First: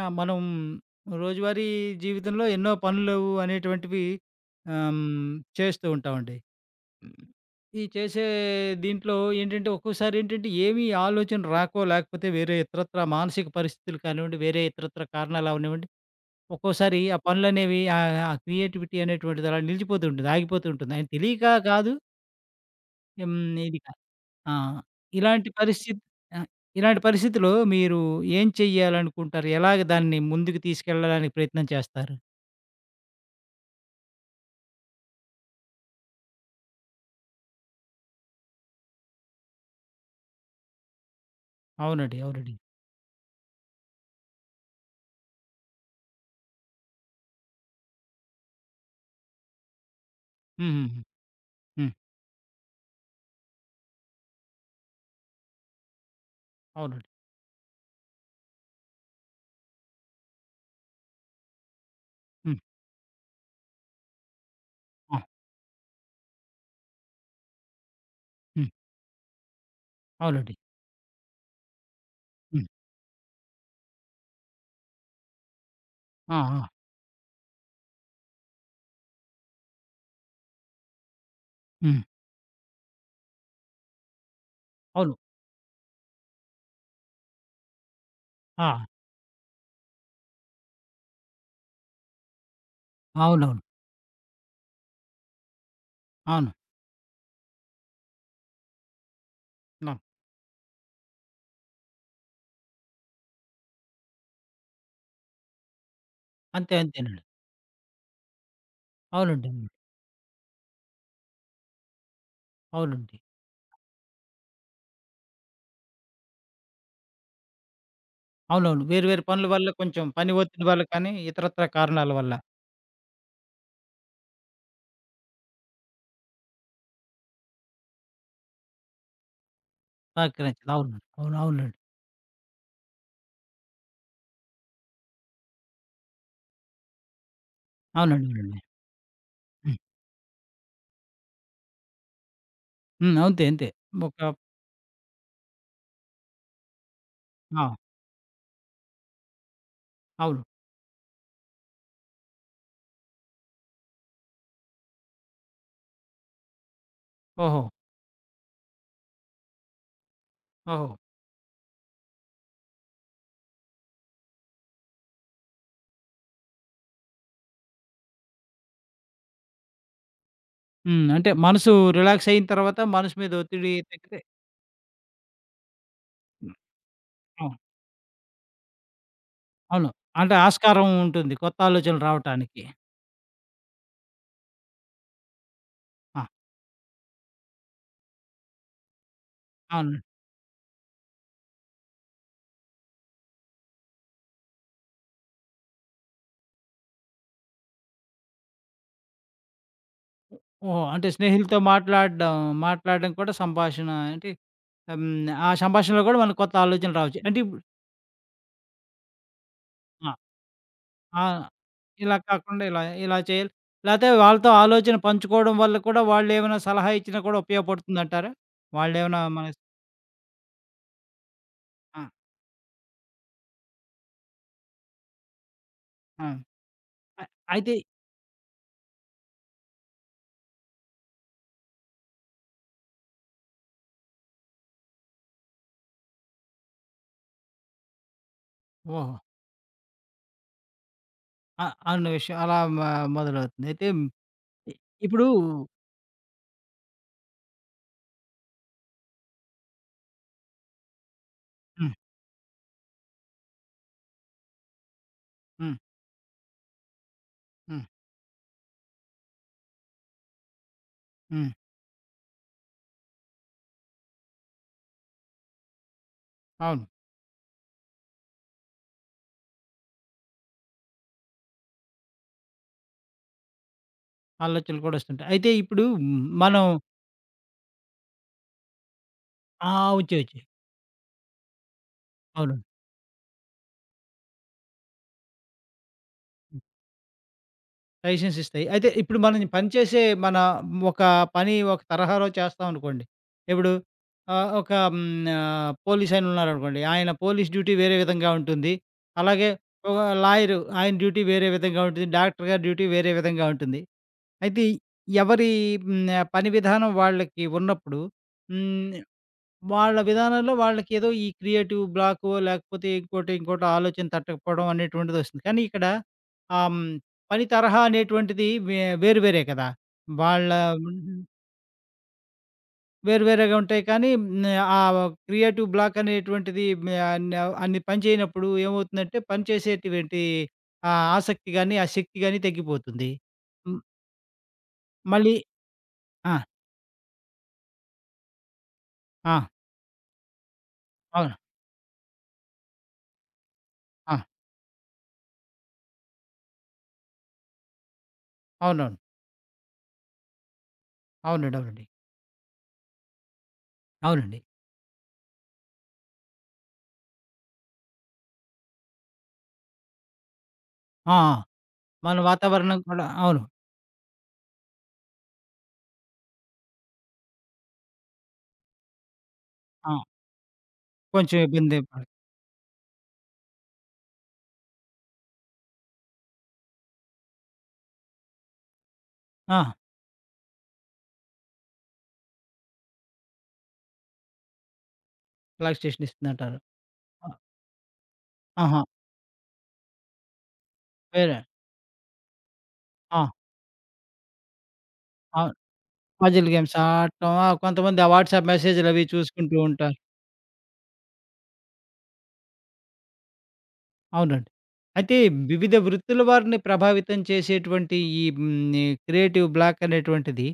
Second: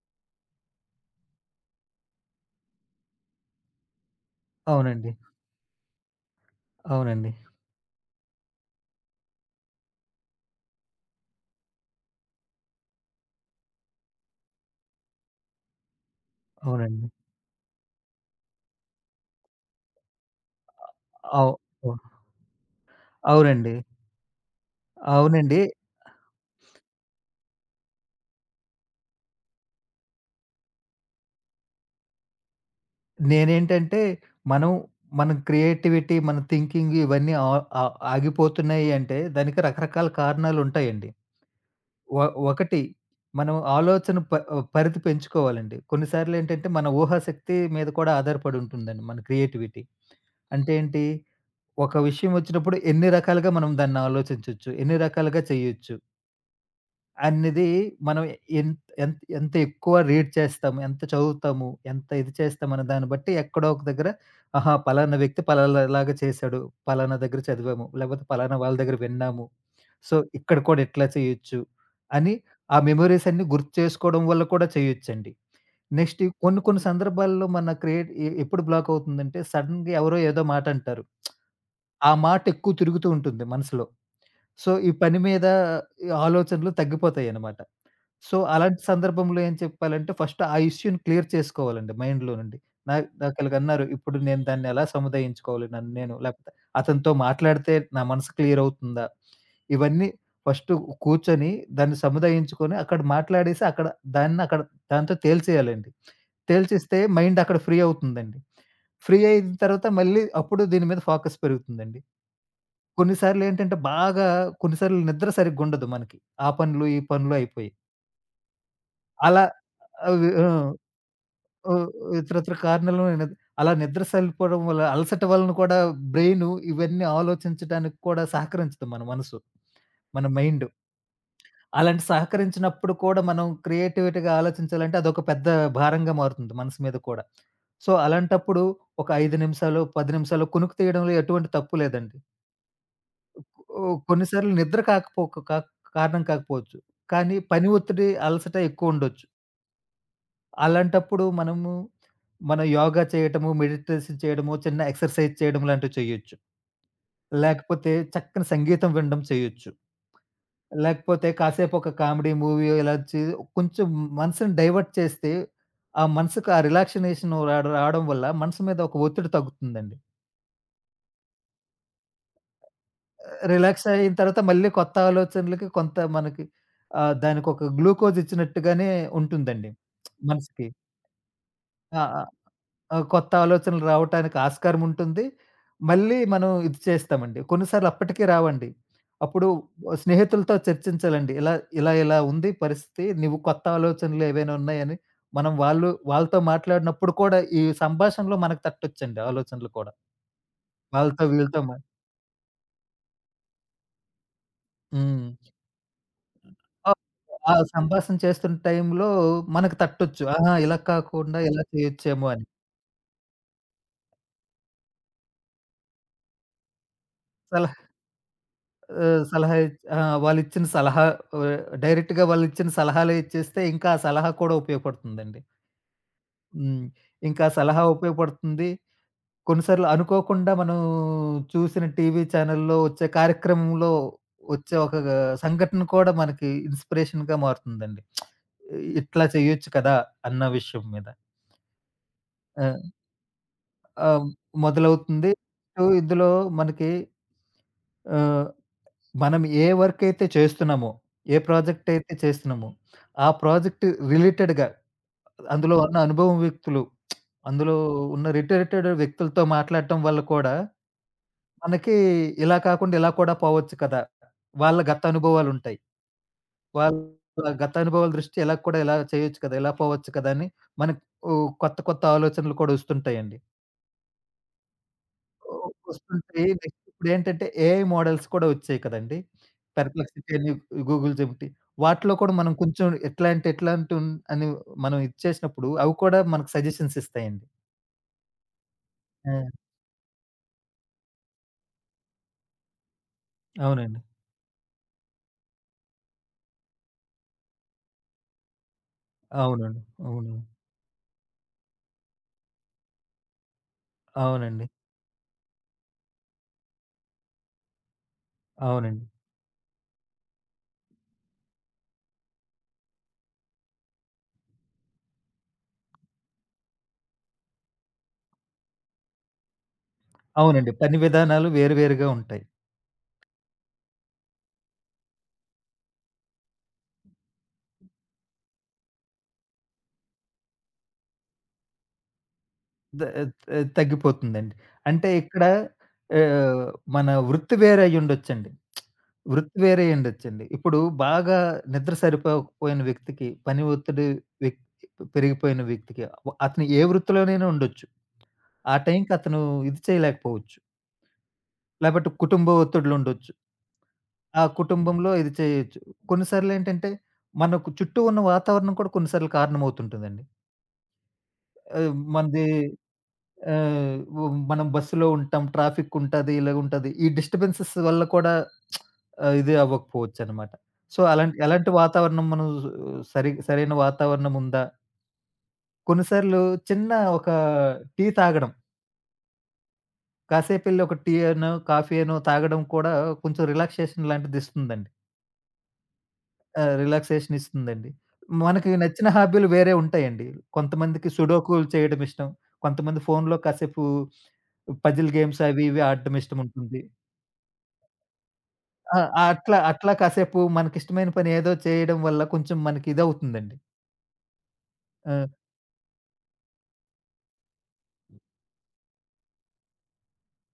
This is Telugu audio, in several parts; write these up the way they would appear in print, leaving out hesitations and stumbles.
ఆ! మనం రోజువారీ జీవితంలో ఎన్నో పనులు అనేటువంటివి ఆహ్, అవునండి. హ్మ్, చేస్తూ ఉంటామండి. హ్మ్. అవునండి. ఈ చేసే దీంట్లో ఏంటంటే, ఒక్కోసారి ఏంటంటే, ఏమీ ఆలోచన రాకో, లేకపోతే వేరే ఇతరత్రా మానసిక పరిస్థితులు కానివ్వండి, వేరే ఇతరత్ర కారణాలు అవనివ్వండి, ఒక్కోసారి అవునండి. ఆ పనులనేవి ఆ క్రియేటివిటీ అనేటువంటిది అలా నిలిచిపోతూ ఉంటుంది. ఆగిపోతూ ఉంటుంది. ఆయన తెలియక అవు కాదు. ఓహ్! హ్మ్. అవునండి. ఇది ఆ! ఇలాంటి అవునండి. పరిస్థితి ఆ! ఇలాంటి పరిస్థితిలో మీరు ఏం చెయ్యాలనుకుంటారు? ఎలాగ దాన్ని ముందుకు తీసుకెళ్ళడానికి ప్రయత్నం చేస్తారు? నేనేంటంటే, మనం మన క్రియేటివిటీ, మన థింకింగ్ ఇవన్నీ ఆగిపోతున్నాయి అంటే దానికి రకరకాల కారణాలుంటాయండి. అవునండి. ఒ అవునండి. ఒకటి మనం ఆలోచన పరిధి పెంచుకోవాలండి. కొన్నిసార్లేంటంటే, మన ఊహాశక్తి మీద కూడా ఆధారపడి ఉంటుందండి మన క్రియేటివిటీ. హ్మ్. అంటే హ్మ్. హ్మ్. ఏంటి? హ్మ్. ఒక విషయం వచ్చినప్పుడు ఎన్ని రకాలుగా మనం దాన్ని ఆలోచించొచ్చు, ఎన్ని రకాలుగా చేయొచ్చు. అవునండి. అన్నది మనం ఎంత ఎంత ఎంత ఎక్కువ రీడ్ చేస్తాము, ఎంత చదువుతాము, ఎంత ఇది హ్మ్. చేస్తాం అనే దాన్ని బట్టి ఎక్కడో ఒక దగ్గర ఆహా! పలానా ఆ! వ్యక్తి పలానాలాగా చేశాడు. పలానా దగ్గర చదివాము. లేకపోతే పలానా హ్మ్. వాళ్ళ దగ్గర విన్నాము. సో, అవునండి. ఇక్కడ కూడా ఇట్లా చేయొచ్చు అని హ్మ్. ఆ మెమోరీస్ అన్నీ గుర్తు చేసుకోవడం వల్ల కూడా చేయొచ్చండి. నెక్స్ట్ ఆ! ఆ! కొన్ని కొన్ని సందర్భాల్లో మన క్రియేట్ ఎప్పుడు బ్లాక్ అవుతుందంటే సడెన్‌గా ఎవరో ఏదో మాట అంటారు. హ్మ్. ఆ మాట ఎక్కువ తిరుగుతూ ఉంటుంది మనసులో. సో, ఈ అవును. పని మీద ఈ ఆలోచనలు తగ్గిపోతాయనమాట. సో, ఆ! అలాంటి సందర్భంలో ఏం చెప్పాలంటే ఫస్ట్ ఆ ఇష్యూని క్లియర్ చేసుకోవాలండి మైండ్‌లో నుండి. నా అవునవును. నాకిలాగన్నారు. ఇప్పుడు నేను దాన్ని ఎలా సముదాయించుకోవాలి నన్ను నేను? లేకపోతే అవును. అతనితో మాట్లాడితే నా మనసు క్లియర్ అవుతుందా? ఆ! ఇవన్నీ ఫస్టు కూర్చొని దాన్ని సముదాయించుకొని అక్కడ మాట్లాడేసి అక్కడ దాన్ని అక్కడ దాంతో తేల్చేయాలండి. అంతే. తేల్చేస్తే అంతేనండి. మైండ్ అక్కడ ఫ్రీ అవుతుందండి. ఫ్రీ అవునండి. అయిన అవును. తర్వాత మళ్ళీ అప్పుడు దీని మీద ఫోకస్ పెరుగుతుందండి. కొన్ని అవునండి. సార్లేంటంటే బాగా కొన్ని సార్లు నిద్ర సరిగ్గుండదు మనకి. ఆ పనులు, ఈ పనులు అయిపోయి. అవునవును. వేరు వేరు అలా పనుల వల్ల కొంచెం అవి పని ఆ! ఒత్తిడి వల్ల కానీ, ఇతరత్ర ఆహ్, కారణాల వల్ల ఇతరితర కారణాల వల్ల అలా నిద్ర సరిపోవడం వల్ల అలసట వలన కూడా బ్రెయిను ఇవన్నీ ఆలోచించడానికి కూడా సహకరించదు మన మనసు. మన మైండు. సహకరించదు. అవును. అవును. అవునండి. అలాంటి సహకరించినప్పుడు కూడా మనం క్రియేటివిటీగా ఆలోచించాలంటే అదొక పెద్ద భారంగా మారుతుంది మనసు మీద కూడా. సో, అవునండి. అవునండి. అలాంటప్పుడు ఒక 5 హ్మ్. నిమిషాలు, 10 నిమిషాలు కునుకు తీయడంలో ఎటువంటి తప్పు లేదండి. హ్మ్. అంతే. అంతే. ఓహ్! ఒక కొన్ని సార్లు నిద్ర కాకపోక కాక్ కారణం కాకపోవచ్చు. కానీ ఆ! పని ఒత్తిడి, అలసట ఎక్కువుండొచ్చు. అవును. అలాంటప్పుడు మనము మన యోగా చేయటము, మెడిటేషన్ చేయడము, చిన్న ఎక్సర్సైజ్ చేయడం లాంటివి చేయొచ్చు. ఓహో! లేకపోతే చక్కని సంగీతం వినడం చేయొచ్చు. ఓహో! లేకపోతే కాసేపు ఒక కామెడీ మూవీయో ఇలా కొంచెం మనసుని డైవర్ట్ చేస్తే, ఆ మనసుకు ఆ రిలాక్సినేషన్ రావడం వల్ల మనసు మీద ఒక ఒత్తిడి తగ్గుతుందండి. హ్మ్. అంటే మనసు రిలాక్స్ అయిన తర్వాత మనసు మీద ఒత్తిడి రిలాక్స్ అయిన తగ్గితే తర్వాత మళ్ళీ కొత్త ఆలోచనలకి కొంత మనకి అవును. దానికొక గ్లూకోజ్ ఇచ్చినట్టుగానే ఉంటుందండి అవును. అంటే మనసుకి. ఆస్కారం ఉంటుంది కొత్త ఆ! ఆలోచనలు రావటానికి. కొత్త ఆలోచనలు రావటానికి ఆస్కారం ఉంటుంది. మళ్ళీ ఆ! మనం ఇది చేస్తామండి. కొన్నిసార్లు అప్పటికి రావండి. అప్పుడు అవును. స్నేహితులతో చర్చించాలండి. ఇలా ఉంది పరిస్థితి. నువ్వు కొత్త ఆలోచనలు ఏవైనా ఉన్నాయని మనం వాళ్ళతో మాట్లాడినప్పుడు కూడా ఈ సంభాషణలో మనకు తట్టొచ్చండి ఆలోచనలు కూడా. ఓహో! అంటే వాళ్ళతో స్నేహితులతో వీళ్ళతో మాట్లాడడం మాట్లాడడం కూడా సంభాషణ అంటే హ్మ్. హ్మ్. ఆ సంభాషణలో కూడా మనకు కొత్త ఆ! ఆలోచనలు రావచ్చు. అంటే ఆ ఇప్పుడు సంభాషణ చేస్తున్న టైంలో మనకు ఆ! తట్టొచ్చు. ఆహా! ఇలా ఆ! కాకుండా ఇలా ఇలా చేయొచ్చేమో అని. కాకుండా ఇలా ఇలా చేయాలి. లేతే వాళ్ళతో ఆలోచన పంచుకోవడం వల్ల కూడా వాళ్ళేమైనా సలహా ఇచ్చినా కూడా సలహా ఉపయోగపడుతుందంటారా? వాళ్ళేమైనా మన సలహా ఇచ్ ఆ! వాళ్ళిచ్చిన సలహా ఆ! డైరెక్ట్‌గా వాళ్ళిచ్చిన సలహాలే ఇచ్చేస్తే ఇంకా ఆ సలహా కూడా ఉపయోగపడుతుందండి. ఆ! హ్మ్. అ ఇంకా ఆ అయితే సలహా ఉపయోగపడుతుంది. కొన్నిసార్లు అనుకోకుండా మనం చూసిన టీవీ ఛానెల్‌లో వచ్చే కార్యక్రమంలో వచ్చే ఒక సంఘటన కూడా మనకి ఇన్‌స్పిరేషన్‌గా మారుతుందండి. ఓహో! ఇట్లా చేయొచ్చు కదా! అన్న విషయం మీద. ఆ! అన్న విషయం అలా ఆ! మొదలవుతుంది. అయితే ఆ! ఇ ఇప్పుడు మొదలవుతుంది. సో, ఇందులో మనకి ఆహ్, మనం ఏ వర్క్ అయితే చేస్తున్నామో, ఏ ప్రాజెక్ట్ హ్మ్. అయితే చేస్తున్నామో, ఆ ప్రాజెక్ట్ రిలేటెడ్‌గా అందులో హ్మ్. ఉన్న అనుభవం వ్యక్తులు, అందులో హ్మ్. ఉన్న రిటరేటెడ్ వ్యక్తులతో మాట్లాడటం వల్ల కూడా హ్మ్. మనకి ఇలా కాకుండా ఇలా కూడా పోవచ్చు కదా! వాళ్ళ గత అనుభవాలుంటాయి. అవును. వాళ్ళ గత అనుభవాల దృష్ట్యా ఇలా కూడా ఇలా చేయొచ్చు కదా! ఇలా పోవచ్చు కదా! అని మనకు ఓ కొత్త కొత్త ఆలోచనలు కూడా వస్తుంటాయండి. ఆలోచనలు కూడా వస్తుంటాయి. అయితే ఓహ్! ఇప్పుడు మ్, వస్తుంటాయి. మనం నెక్స్ట్ ఇప్పుడేంటంటే ఏఐ మోడల్స్ కూడా వచ్చాయి కదండీ. ఆ! వచ్చాయి. పెర్‌ప్లెక్సిటీ వచ్చాయి. అని, గూగుల్ జెమినీ వాటిలో కూడా మనం అవునండి. కొంచెం ఎట్లాంటి ఎట్లాంటి అని మనం ఇది చేసినప్పుడు అవి కూడా మనకు సజెషన్స్ ఇస్తాయండి. సజెషన్స్ ఇస్తాయి. అయితే ఇప్పుడు మనం ఆ! పనిచేసే మన ఒక పని ఒక తరహాలో చేస్తామనుకోండి. ఇప్పుడు అవునండి. ఒక పోలీస్ ఆయన ఉన్నారనుకోండి. ఆయన పోలీస్ డ్యూటీ వేరే విధంగా ఉంటుంది. అలాగే అవునండి. ఒక అవును. లాయరు ఆయన డ్యూటీ వేరే విధంగా ఉంటుంది. డాక్టర్ గారి డ్యూటీ వేరే విధంగా ఉంటుంది. అయితే అవునండి. ఎవరి హ్మ్. పని విధానం వాళ్ళకి ఉన్నప్పుడు హ్మ్. అవునండి. వాళ్ళ విధానంలో వాళ్ళకేదో ఈ క్రియేటివ్ బ్లాకో లేకపోతే ఇంకోటి, ఇంకోటో ఆలోచన తట్టకపోవడం అనేటువంటిదొస్తుంది. కానీ ఇక్కడ ఆహ్, హ్మ్, పని తరహా అనేటువంటిది వేరు వేరే కదా! వాళ్ళ అవునండి. పని విధానాలు వేరు వేరుగా ఉంటాయి. వేరు వేరేగా ఉంటాయి కానీ ఆ క్రియేటివ్ బ్లాక్ అనేటువంటిది మే అన్ అన్ని పని చేయనప్పుడు ఏమవుతుందంటే పని చేసేటువంటి ఆ ఆసక్తి గాని, ఆ శక్తి గాని ద తగ్గిపోతుంది. త హ్మ్, తగ్గిపోతుందండి. అంటే మళ్ళీ ఇక్కడ ఆ! ఆహ్, మన వృత్తి వేరే అయ్యుండొచ్చండి. ఆ! వృత్తి వేరే అయ్యుండొచ్చండి. ఇప్పుడు అవును. బాగా నిద్ర సరిపోకపోయిన వ్యక్తికి, పని ఒత్తిడి ఆ! వ్యక్ పెరిగిపోయిన వ్యక్తికి, అతను ఏ వృత్తిలోనైనా ఉండొచ్చు. ఆ అవునవును. టైంకి అతను ఇది చేయలేకపోవచ్చు. అవునండి. అవునండి. లేపోతే కుటుంబ ఒత్తిడులుండొచ్చు. అవునండి. ఆ కుటుంబంలో ఇది చేయొచ్చు. కొన్నిసార్లేంటంటే, మనకు చుట్టూ ఉన్న వాతావరణం కూడా కొన్నిసార్లు కారణమవుతుంటుందండి. ఆ! ఆ! ఆహ్, మన మనది వాతావరణం కూడా అవును. ఆహ్, వ్ మనం బస్సులో ఉంటాం. ట్రాఫిక్ ఉంటది. ఇలాగుంటది. ఈ డిస్టర్బెన్సెస్ వల్ల కూడా ఇది ఆ! అవ్వకపోవచ్చనమాట. సో, అలాంటి కొంచెం ఎలాంటి ఇబ్బంది పడి వాతావరణం మనం సరైన వాతావరణం ఉందా? కొన్నిసార్లు చిన్న ఒక టీ తాగడం, ఆ! కాసేపెళ్లి ఒక టీ అనో, కాఫీ అనో తాగడం కూడా కొంచెం రిలాక్సేషన్ లాంటిదిస్తుందండి. ప్లేస్టేషన్ ఇస్తుందంటారు. ఆ! రిలాక్సేషన్ ఇస్తుందండి. మనకి ఆహా! నచ్చిన హాబీలు వేరే ఉంటాయండి. కొంతమందికి వేరే సుడోకులు చేయడం ఇష్టం. కొంతమంది ఆ! ఫోనులో కాసేపు పజిల్ గేమ్స్ అవును. అవి ఇవి ఆడడం పజిల్ గేమ్స్ ఇష్టముంటుంది. ఆడటం ఆ! కొంతమంది ఆ వాట్సాప్ మెసేజ్‌లు ఆ! అవి ఆ! చూసుకుంటూ అట్లా, అట్లా ఉంటారు. కాసేపు మనకిష్టమైన పని ఏదో చేయడం వల్ల కొంచెం మనకి ఇదవుతుందండి. అవునండి. ఆ! అయితే వివిధ వృత్తుల వారిని ప్రభావితం చేసేటువంటి ఈ క్రియేటివ్ బ్లాక్ అనేటువంటిది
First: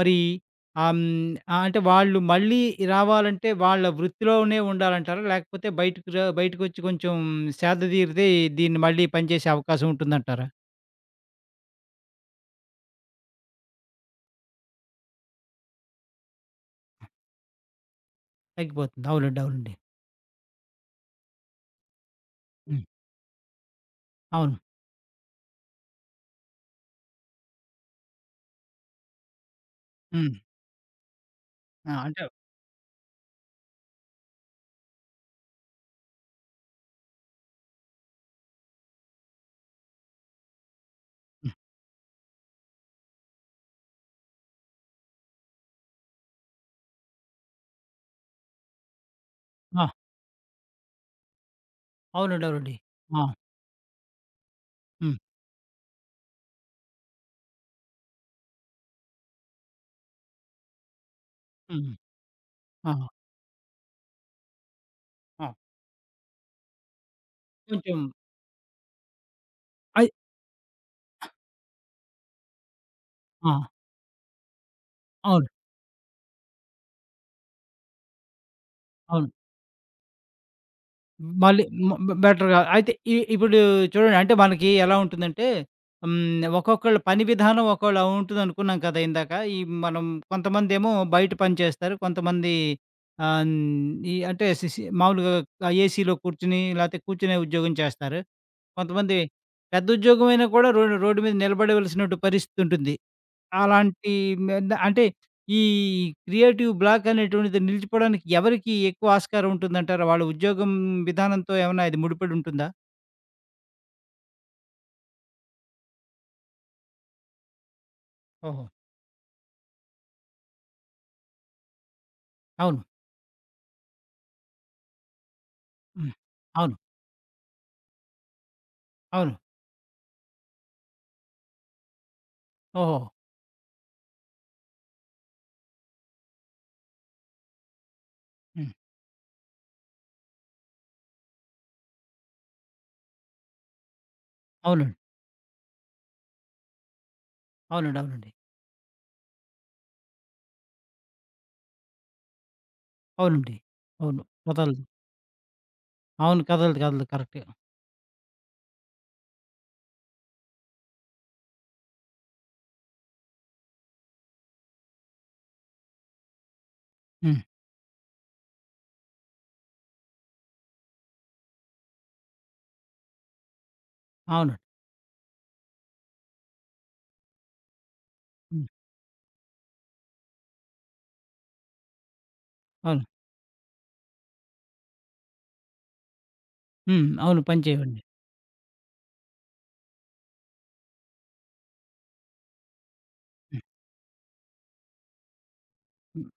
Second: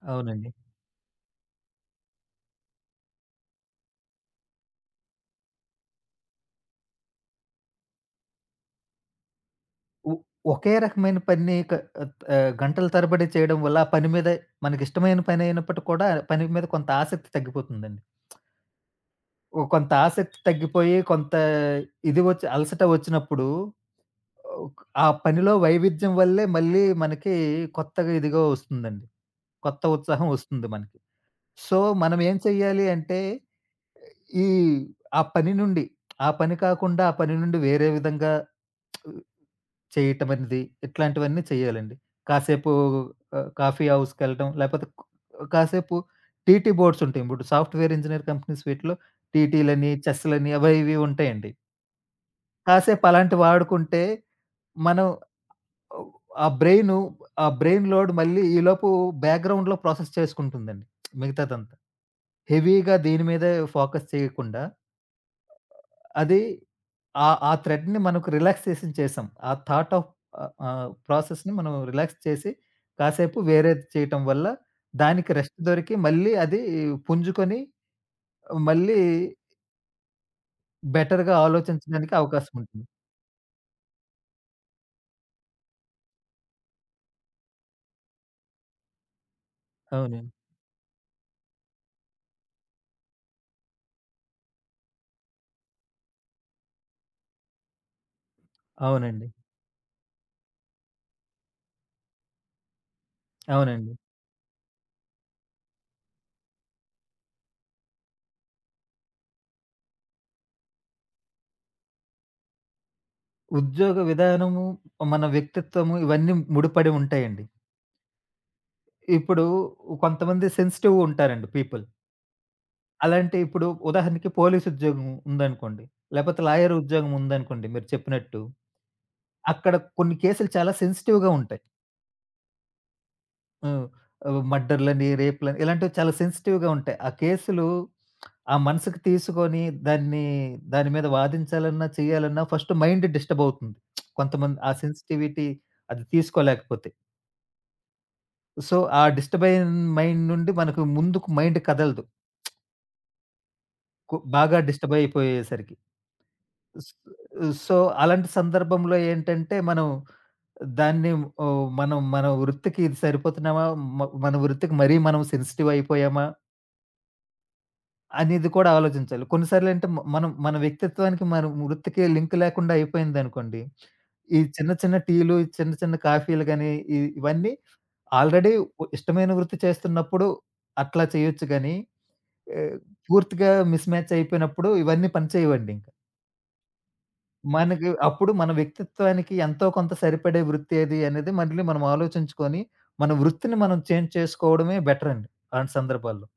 మరి అవునండి. అంటే వాళ్ళు మళ్ళీ రావాలంటే వాళ్ళ వృత్తిలోనే ఉండాలంటారా? లేకపోతే బయటకు బయటకొచ్చి కొంచెం సేద తీరితే దీన్ని మళ్ళీ పనిచేసే అవకాశం ఒ ఉంటుందంటారా? ఒకే రకమైన పని గంటల తరబడి చేయడం వల్ల ఆ పని మీద మనకిష్టమైన పనైనప్పటికి కూడా పని మీద కొంత ఆసక్తి తగ్గిపోతుందండి. తగ్గిపోతుంది. అవునండి. అవునండి. కొంత ఆసక్తి తగ్గిపోయి కొంత ఇది వచ్చి అలసట హ్మ్. వచ్చినప్పుడు అవును. ఆ పనిలో వైవిధ్యం వల్లే మళ్ళీ మనకి కొత్తగా ఇదిగా వస్తుందండి. కొత్త ఉత్సాహం హ్మ్. వస్తుంది మనకి. సో, ఆ! మనం అంటే ఏం చెయ్యాలి అంటే ఈ ఆ పని నుండి, ఆ పని కాకుండా, ఆ పని నుండి వేరే విధంగా చేయటం అనేది, ఇట్లాంటివన్నీ హ్మ్. చేయాలండి. కాసేపు కాఫీ హౌస్‌కెళ్ళటం, లేపోతే కాసేపు టీటీ బోర్డ్స్ ఉంటాయి. ఇప్పుడు సాఫ్ట్‌వేర్ ఇంజినీర్ కంపెనీస్ వీటిలో ఆ! టీటీలని, చెస్‌లని అవి ఇవి ఉంటాయండి. అవునండి. అవునండి. కాసేపు ఆ! అలాంటివి ఆడుకుంటే, మనం హ్మ్. ఆ బ్రెయిను, ఆ బ్రెయిన్ లోడ్ మళ్ళీ ఈలోపు బ్యాక్‌గ్రౌండ్‌లో ప్రాసెస్ చేసుకుంటుందండి మిగతాదంతా. హ్మ్. హెవీగా ఆహా! దీని మీదే ఫోకస్ చేయకుండా ఆ! అది ఆ ఆ థ్రెడ్‌ని కొంచెం మనకు రిలాక్సేషన్ చేసాం. ఆ థాట్ ఆఫ్ అయి ఆహ్, ఆహ్, ప్రాసెస్‌ని మనం రిలాక్స్ చేసి, కాసేపు ఆ! వేరేది చేయటం వల్ల దానికి అవును. రెస్ట్ దొరికి మళ్ళీ అది పుంజుకొని మళ్ళీ అవును. బెటర్‌గా మళ్ళీ మ ఆలోచించడానికి బె అవకాశం బెటర్‌గా ఉంటుంది. అయితే ఇప్పుడు చూడండి అంటే మనకి ఎలా ఉంటుందంటే హ్మ్. ఒక్కొక్కళ్ళ పని విధానం ఒక్కోలా ఉంటుందనుకున్నాం కదా! ఇందాక. ఈ మనం అవునండి. కొంతమందేమో బయట పని చేస్తారు. కొంతమంది ఆహ్, హ్మ్. ఈ అంటే సిసి మామూలుగా ఏసీలో కూర్చొని లేకపోతే కూర్చునే ఉద్యోగం చేస్తారు. కొంతమంది అవునండి. పెద్ద ఉద్యోగం అయినా కూడా రోడ్డు మీద నిలబడవలసినటు పరిస్థితి ఉంటుంది. అవునండి. అలాంటి అంటే ఈ క్రియేటివ్ బ్లాక్ అనేటువంటిది నిలిచిపోవడానికి ఎవరికి ఎక్కువ ఆస్కారం ఉంటుందంటారు? వాళ్ళ ఉద్యోగం విధానంతో ఏమన్నా ఇది ముడిపడి ఉంటుందా? ఉద్యోగ విధానము, మన వ్యక్తిత్వము ఇవన్నీ ముడిపడి ఉంటాయండి. ఓహో! ఇప్పుడు కొంతమంది సెన్సిటివ్ ఉంటారండి పీపుల్. అవును. అలాంటి ఇప్పుడు ఉదాహరణకి పోలీస్ ఉద్యోగం ఉందనుకోండి. హ్మ్. లేపోతే లాయర్ అవును. ఉద్యోగం ఉందనుకోండి మీరు చెప్పినట్టు. అవును. అక్కడ కొన్ని కేసులు చాలా సెన్సిటివ్‌గా ఉంటాయి. ఓహో! హ్మ్. మర్డర్‌లని, రేప్‌లని ఇలాంటివి చాలా సెన్సిటివ్‌గా ఉంటాయి. ఆ కేసులు ఆ హ్మ్. మనసుకి తీసుకొని దాన్ని దాని మీద వాదించాలన్నా, చేయాలన్నా ఫస్ట్ మైండ్ డిస్టర్బ్ అవుతుంది. కొంతమంది ఆ అవునండి. సెన్సిటివిటీ అది తీసుకోలేకపోతే. అవునండి. అవునండి. సో, ఆ డిస్టర్బ్ అయిన మైండ్ నుండి మనకు ముందుకు మైండ్ కదలదు. అవునండి. అవును. బాగా కదలదు. డిస్టర్బ్ అయిపోయేసరికి. అవును. కదలదు. స్ కదలదు. కరెక్టే. సో, అలాంటి సందర్భంలో ఏంటంటే, మనం దాన్ని ఓహ్, మనం మన వృత్తికి ఇది సరిపోతున్నామా? మన వృత్తికి మరీ మనం సెన్సిటివ్ అయిపోయామా? హ్మ్. అనేది కూడా ఆలోచించాలి. కొన్నిసార్లు అంటే మనం మన వ్యక్తిత్వానికి, మన వృత్తికి లింక్ లేకుండా అయిపోయిందనుకోండి, ఈ అవును. చిన్న చిన్న టీలు, ఈ చిన్న చిన్న కాఫీలు గాని, ఇవన్నీ ఆల్రెడీ హ్మ్. ఇష్టమైన వృత్తి చేస్తున్నప్పుడు అట్లా చేయొచ్చు గానీ, ఆహ్, అవును. పూర్తిగా మిస్ మ్యాచ్ అయిపోయినప్పుడు ఇవన్నీ పనిచేయవండి. హ్మ్. అవును. పని మనకు చేయవండి. అప్పుడు మన వ్యక్తిత్వానికి ఎంతో కొంత సరిపడే వృత్తి ఏది అనేది మళ్ళీ మనం ఆలోచించుకొని, మన వృత్తిని హ్మ్. మనం చేంజ్ చేసుకోవడమే బెటర్ అండి. అలాంటి సందర్భాల్లో. హ్మ్.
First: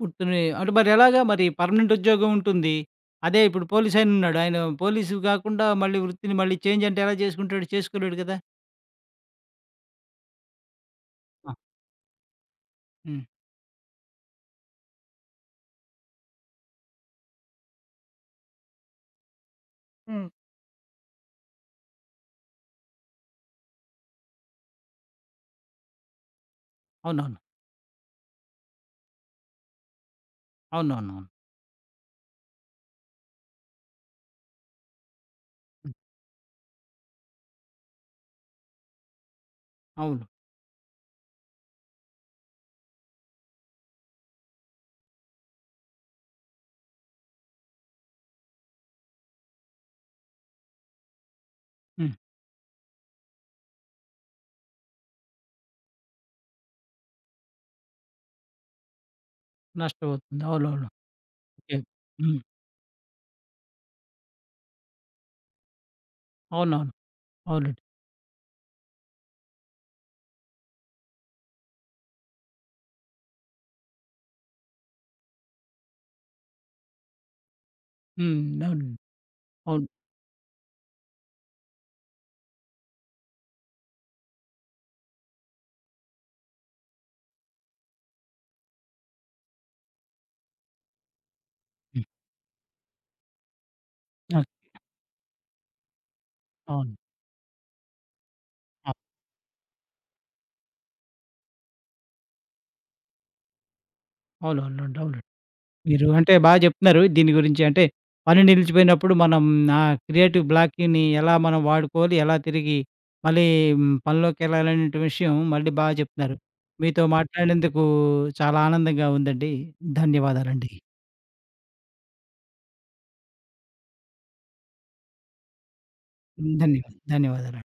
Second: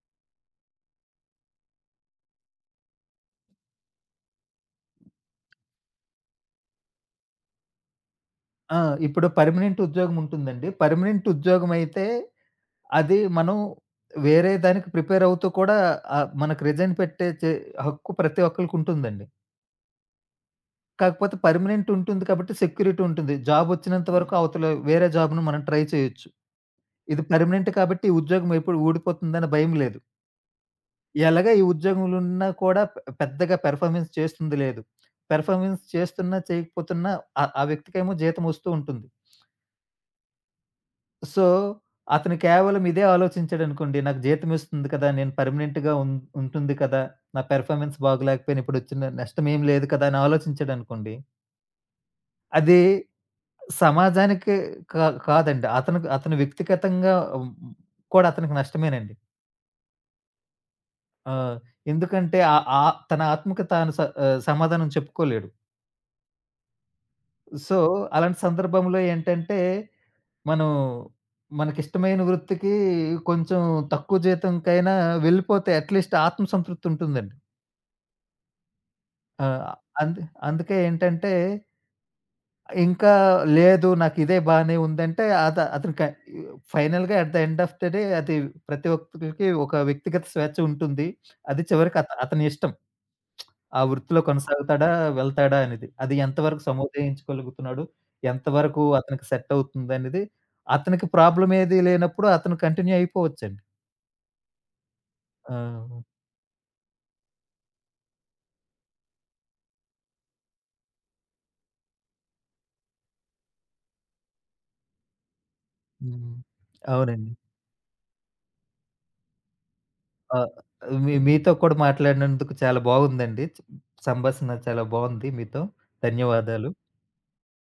పుట్టుని అంటే మరెలాగా మరి పర్మనెంట్ ఉద్యోగం ఉంటుంది. అదే ఇప్పుడు పోలీస్ ఆయనున్నాడు. ఆయన పోలీసు కాకుండా మళ్ళీ వృత్తిని మళ్ళీ చేంజ్ అంటే ఎలా చేసుకుంటాడు? చేసుకోలేడు కదా! ఆ! ఇప్పుడు పర్మనెంట్ ఉద్యోగం ఉంటుందండి. పర్మనెంట్ ఆ! ఉద్యోగం అయితే అది హ్మ్. మనం వేరే దానికి ప్రిపేర్ అవుతూ కూడా మనకు రిజైన్ పెట్టే హక్కు ప్రతి ఒక్కళ్ళకి ఉంటుందండి. హ్మ్. కాకపోతే పర్మనెంట్ ఉంటుంది కాబట్టి సెక్యూరిటీ ఉంటుంది. జాబ్ వచ్చినంత వరకు అవతల వేరే జాబ్‌ని మనం ట్రై చేయొచ్చు. ఇది అవునవును. పర్మనెంట్ కాబట్టి ఈ ఉద్యోగం ఎప్పుడు ఊడిపోతుందనే భయం లేదు. అవునవునవును. ఎలాగా ఈ ఉద్యోగంలున్నా కూడా పెద్దగా పెర్‌ఫార్మెన్స్ చేస్తుంది లేదు. పెర్‌ఫార్మెన్స్ హ్మ్. చేస్తున్నా, చేయకపోతున్నా ఆ ఆ వ్యక్తికేమో జీతం వస్తూ ఉంటుంది. అవును. సో, అతను కేవలం ఇదే ఆలోచించాడనుకోండి. నాకు జీతం ఇస్తుంది కదా! నేను పర్మనెంట్‌గా ఉంటుంది కదా! నా పెర్‌ఫార్మెన్స్ బాగోలేకపోయినా ఇప్పుడొచ్చిన నష్టమేం లేదు కదా! అని ఆలోచించాడనుకోండి. హ్మ్. అది సమాజానికి కాదండి. అతనికి అతను వ్యక్తిగతంగా కూడా అతనికి నష్టమేనండి. నష్టపోతుంది. అవునవును. ఆ! ఓకే. ఎందుకంటే హ్మ్. ఆహ్, ఆహ్, తన ఆత్మకు తాను సమాధానం చెప్పుకోలేడు. అవునవును. సో, అవునండి. అలాంటి సందర్భంలో ఏంటంటే, మనం మనకిష్టమైన వృత్తికి కొంచెం తక్కువ జీతంకైనా వెళ్ళిపోతే అట్‌లీస్ట్ ఆత్మ సంతృప్తి ఉంటుందండి. హ్మ్. అవునండి. ఆ! అవును. అందు అందుకే ఏంటంటే, ఇంకా లేదు నాకిదే బానే ఉందంటే అత అతనిక ఫైనల్‌గా at the end of the day అది ప్రతి ఒక్కరికి ఒక వ్యక్తిగత స్వేచ్ఛ ఉంటుంది. అది చివరికి హ్మ్. అతని ఇష్టం. ఆ వృత్తిలో ఆ! కొనసాగుతాడా? వెళ్తాడా అనేది. అది ఎంతవరకు అవును. సముదాయించుకోగలుగుతున్నాడు? ఎంతవరకు ఆ! అతనికి సెట్ అవుతుందనేది అతనికి ప్రాబ్లమ్ ఏది లేనప్పుడు అతను కంటిన్యూ అయిపోవచ్చండి. అవునవునండి. అవునండి. ఆ! మీరు అంటే బాగా చెప్తున్నారు దీని గురించి. అంటే పని నిలిచిపోయినప్పుడు మనం ఆ క్రియేటివ్ బ్లాక్‌ని ఎలా మనం వాడుకోవాలి, ఎలా తిరిగి మళ్ళీ పనిలోకెళ్ళాలనే విషయం మళ్ళీ బాగా హ్మ్. చెప్తున్నారు. మీతో అవునండి. మాట్లాడినందుకు చాలా ఆనందంగా ఉందండి. ఆ! ధన్యవాదాలండి. మీతో కూడా మాట్లాడినందుకు చాలా బాగుందండి. సంభాషణ చాలా బాగుంది మీతో. ధన్యవాదాలు. ధన్యవాదాలు. ధన్యవాదాలు.